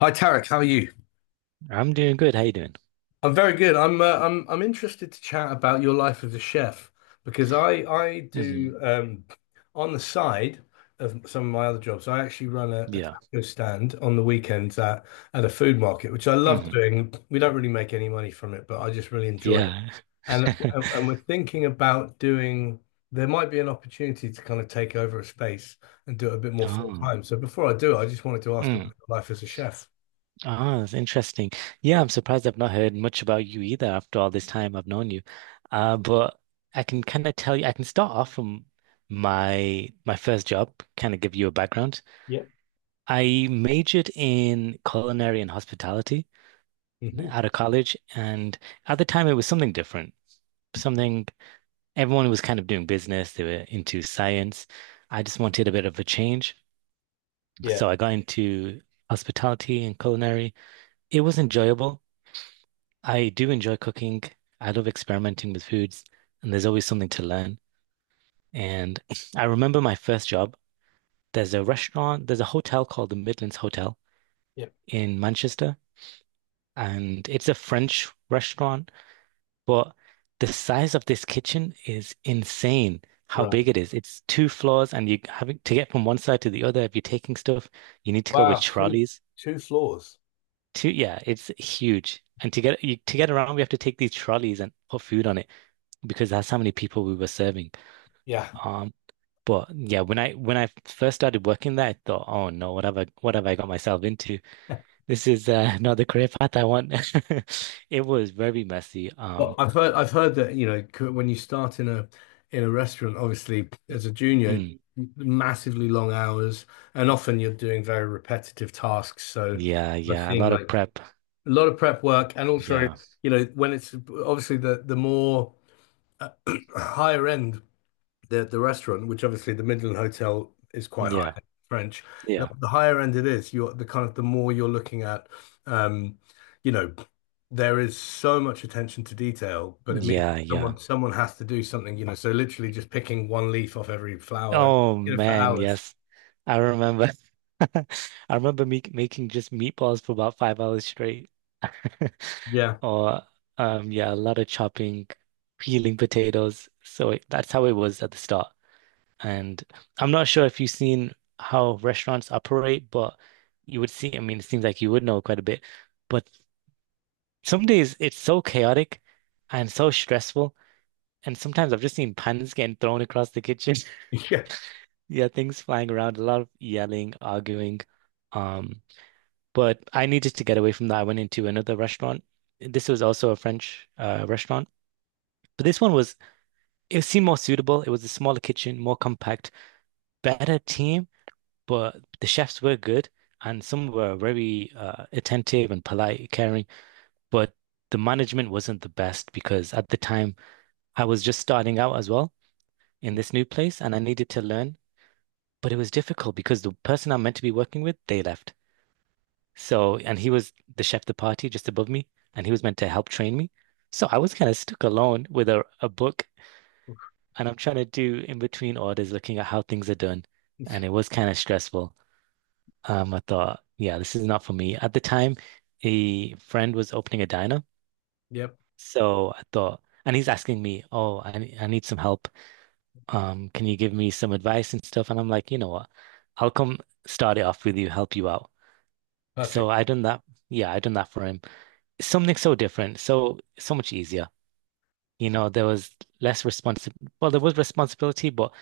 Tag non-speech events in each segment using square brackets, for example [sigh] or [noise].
Hi Tarek, how are you? I'm doing good. How you doing? I'm very good. I'm interested to chat about your life as a chef because I Hmm. do on the side of some of my other jobs. I actually run a Yeah. taco stand on the weekends at a food market, which I love Hmm. doing. We don't really make any money from it, but I just really enjoy it. Yeah. And we're thinking about doing. There might be an opportunity to kind of take over a space and do it a bit [laughs] more full Oh. time. So before I do, I just wanted to ask Mm. about your life as a chef. Oh, that's interesting. Yeah, I'm surprised I've not heard much about you either after all this time I've known you. But I can kind of tell you, I can start off from my first job, kind of give you a background. Yep. I majored in culinary and hospitality Hmm. out of college, and at the time it was something different. Something everyone was kind of doing business, they were into science. I just wanted a bit of a change. Yeah. So I got into hospitality and culinary. It was enjoyable. I do enjoy cooking. I love experimenting with foods, and there's always something to learn. And [sniffs] I remember my first job. There's a restaurant, there's a hotel called the Midlands Hotel Yep. in Manchester, and it's a French restaurant, but the size of this kitchen is insane. How Right. big it is. It's two floors, and you having to get from one side to the other. If you're taking stuff, you need to go with Wow, two trolleys. two floors. Two, yeah, it's huge. And to get you, to get around, we have to take these trolleys and put food on it because that's how many people we were serving. Yeah. Um, but yeah, when I first started working there, I thought, oh no, what have I got myself into? [laughs] This is [laughs] not the career path I want. [laughs] It was very messy. Well, I've heard that you know when you start in a restaurant, obviously as a junior, mm, massively long hours, and often you're doing very repetitive tasks. So yeah, I've yeah, a seen lot like of prep. a lot of prep work, and also Yeah, you know when it's obviously the more uh, [clears throat] higher end. The restaurant, which obviously the Midland Hotel is quite high yeah, end French. The, yeah, the higher end it is, you're the kind of the more you're looking at, um, you know, there is so much attention to detail, but it means yeah, someone yeah. someone has to do something, you know. So literally just picking one leaf off every flower, Oh you know, for man, hours. yes. I remember [laughs] I remember me making just meatballs for about 5 hours straight. [laughs] Yeah. Or yeah, a lot of chopping, peeling potatoes. So it, that's how it was at the start. And I'm not sure if you've seen how restaurants operate, but you would see, I mean, it seems like you would know quite a bit. But some days it's so chaotic and so stressful. And sometimes I've just seen pans getting thrown across the kitchen. [laughs] Yeah. Yeah, things flying around, a lot of yelling, arguing. Um, but I needed to get away from that. I went into another restaurant. This was also a French restaurant, but it seemed more suitable. It was a smaller kitchen, more compact, better team, but the chefs were good and some were very attentive and polite, caring, but the management wasn't the best because at the time I was just starting out as well in this new place and I needed to learn, but it was difficult because the person I'm meant to be working with, they left. So, and he was the chef de partie just above me, and he was meant to help train me. So I was kind of stuck alone with a book, and I'm trying to do in between orders, looking at how things are done. And it was kind of stressful. I thought, yeah, this is not for me. At the time, a friend was opening a diner. Yep. So I thought, and he's asking me, oh, I need some help. Can you give me some advice and stuff? And I'm like, you know what? I'll come start it off with you, help you out. So Perfect. I done that. Yeah, I done that for him. Something so different, so much easier. You know, there was less responsi well, there was responsibility, but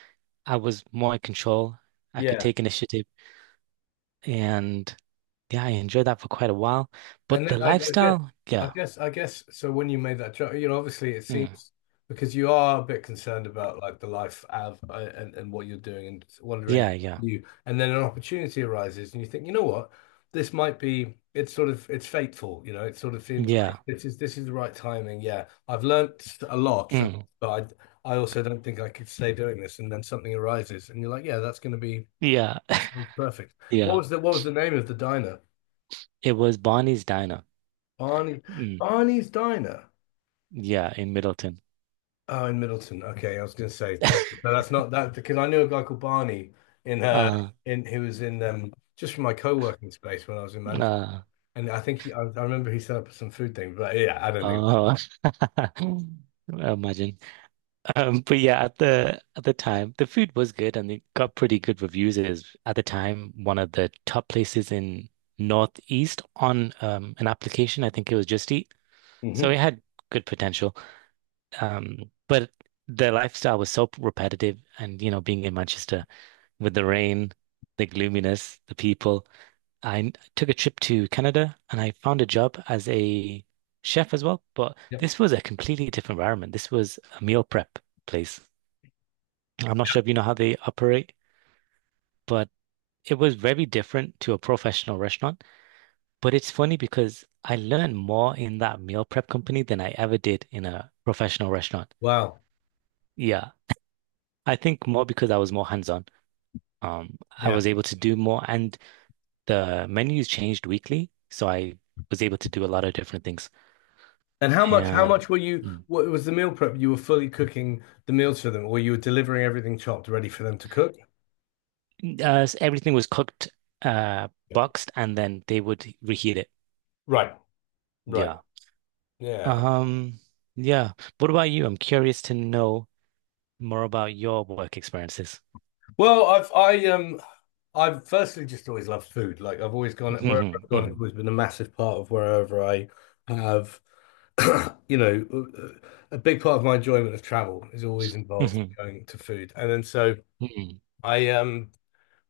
I was more in control. I could Yeah. take initiative and yeah, I enjoyed that for quite a while. And But the then guess, lifestyle, I yeah. guess, I guess. So when you made that joke, you know, obviously it Mm, seems because you are a bit concerned about like the life of and what you're doing and wondering if yeah, yeah. you, and then an opportunity arises and you think, you know what, this might be. It's sort of it's fateful, you know. It sort of seems like Yeah. this is the right timing. Yeah, I've learnt a lot from, Mm, but I also don't think I could stay doing this. And then something arises, and you're like, yeah, that's going to be yeah. it's [laughs] perfect. What Yeah. was the name of the diner? It was Barney's Diner. Barney, Mm, Barney's Diner. yeah, in Middleton. Oh, in Middleton. Okay, I was going to say that, but that's not that because I knew a guy called Barney in uh Uh. in who was in just from my co-working space when I was in Manchester, Uh. and I think I remember he set up some food thing, but yeah, I don't think. Oh. [laughs] Imagine. But yeah, at the time, the food was good and it got pretty good reviews. It is at the time one of the top places in Northeast on an application. I think it was Just Eat, Hmm. so it had good potential. But the lifestyle was so repetitive, and you know, being in Manchester with the rain, the gloominess, the people. Took a trip to Canada and I found a job as a chef as well. But Yep. this was a completely different environment. This was a meal prep place. I'm not sure if you know how they operate, but it was very different to a professional restaurant. But it's funny because I learned more in that meal prep company than I ever did in a professional restaurant. Wow. Yeah, I think more because I was more hands-on. Um, I Yeah. was able to do more, and the menus changed weekly, so I was able to do a lot of different things. And how much? How And much were you? mm, What was the meal prep? You were fully cooking the meals for them, or you were delivering everything chopped, ready for them to cook? Everything was cooked, Yeah. boxed, and then they would reheat it. Right. Right. Yeah. Yeah. Um, yeah. What about you? I'm curious to know more about your work experiences. Well, I've firstly just always loved food. Like I've always gone wherever Hmm. I've gone, it's Hmm. always been a massive part of wherever I have. [clears throat] You know, a big part of my enjoyment of travel is always involved in Hmm. going to food. And then so Hmm. I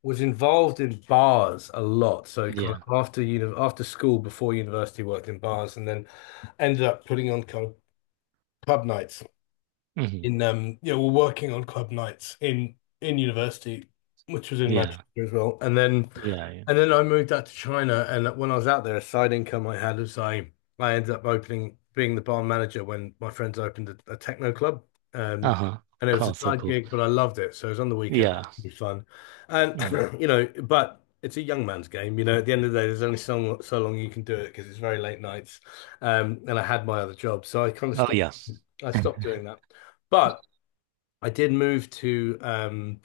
was involved in bars a lot. So kind Yeah. of after uni after school, before university, worked in bars, and then ended up putting on kind of pub nights Hmm. in yeah, we're working on club nights in university, which was in Manchester Yeah. as well. Yeah. Yeah. And then I moved out to China and when I was out there, a side income I had was I ended up opening being the bar manager when my friends opened a techno club. Um Uh-huh. and it was a Cool. So side cool. gig, but I loved it. So it was on the weekend, Yeah. it was fun. And Mm. [clears throat] you know, but it's a young man's game, you know, at the end of the day, there's only so long you can do it because it's very late nights. And I had my other job, so I kind of Oh, yeah. Stopped doing [laughs] that. But I did move to um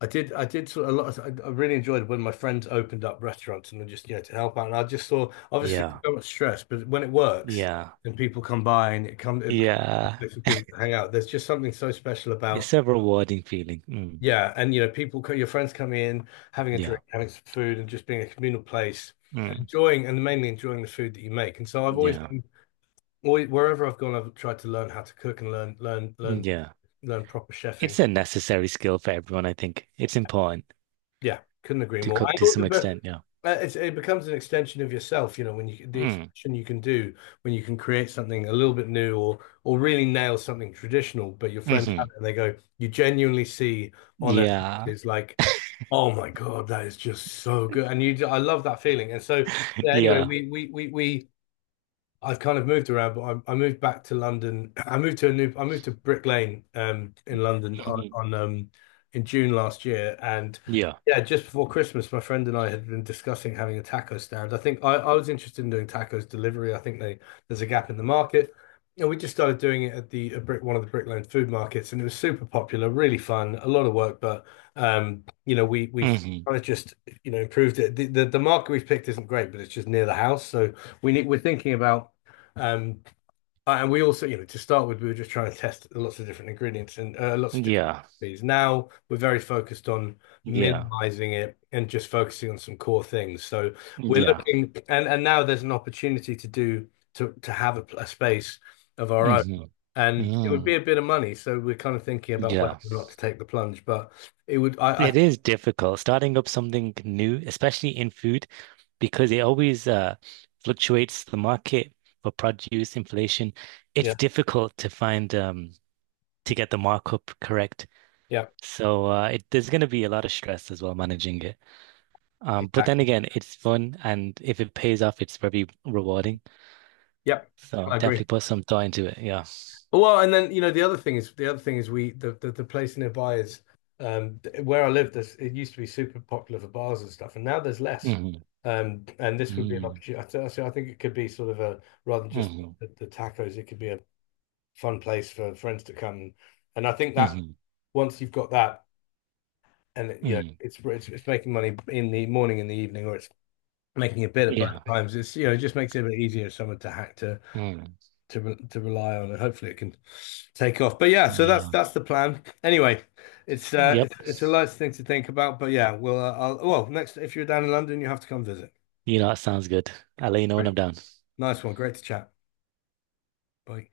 I did I did sort of a lot of, I really enjoyed when my friends opened up restaurants and just you know to help out, and I just saw obviously it's Yeah. so much stress, but when it works Yeah. and people come by and it becomes a Yeah. place for people to hang out. There's just something so special It's about a rewarding feeling. Mm. yeah, and you know your friends coming in, having a drink, Yeah. having some food, and just being a communal place and Mm. enjoying and mainly enjoying the food that you make. And so I've always Yeah. been always, wherever I've gone I've tried to learn how to cook and learn learn learn Yeah. learn proper chefing. It's a necessary skill for everyone, I think. It's important Yeah, couldn't agree to more. I cook to also, some but extent. Yeah. It's, it becomes an extension of yourself, you know, when you the Mm. expression you can do when you can create something a little bit new or really nail something traditional, but your friends have Hmm. it and they go, you genuinely see on their Yeah. faces like, oh my God, that is just so good, and you, I love that feeling. And so [laughs] yeah, anyway, Yeah. we I've kind of moved around, but I moved back to London. [clears throat] I moved to a new, I moved to Brick Lane, in London Mm-hmm. on in June last year, and Yeah. yeah, just before Christmas, my friend and I had been discussing having a taco stand. I think I was interested in doing tacos delivery. I think they there's a gap in the market, and we just started doing it at the at Brick one of the Brick Lane food markets, and it was super popular, really fun, a lot of work, but you know, we we've Hmm. kind of just you know improved it. The market we've picked isn't great, but it's just near the house, so we need we're thinking about. Um, and we also, you know, to start with, we were just trying to test lots of different ingredients and lots of different Yeah. recipes. Now we're very focused on Yeah. minimizing it and just focusing on some core things. So we're Yeah. looking, and now there's an opportunity to do to have a space of our own, Hmm. and it would be Mm. a bit of money. So we're kind of thinking about whether Yeah. or not to take the plunge, but it would, It is difficult starting up something new, especially in food, because it always fluctuates the market for produce, inflation. yeah, It's difficult to find to get the markup correct. yeah, So there's going to be a lot of stress as well managing it. But then exactly, again, it's fun, and if it pays off, it's very rewarding. yep, So I agree. definitely put some thought into it. Yeah. Well, and then you know the other thing is we the place nearby is um where I lived. This it used to be super popular for bars and stuff, and now there's less. Hmm. And this would be an Mm-hmm. opportunity. I, th so I think it could be sort of a rather than just Mm-hmm. the tacos, it could be a fun place for friends to come. And I think that Mhm. once you've got that, and you know Mm. It's making money in the morning, in the evening, or it's making a bit at both Yeah. times. It's you know it just makes it a bit easier for someone to hack Mm. to re- to rely on, and hopefully it can take off. But yeah, so Yeah. that's the plan. Anyway, Yep. It's a nice thing to think about. But yeah, well, well, next if you're down in London, you have to come visit. You know, it sounds good. I'll let you know when Great. I'm done. Nice one, great to chat. Bye.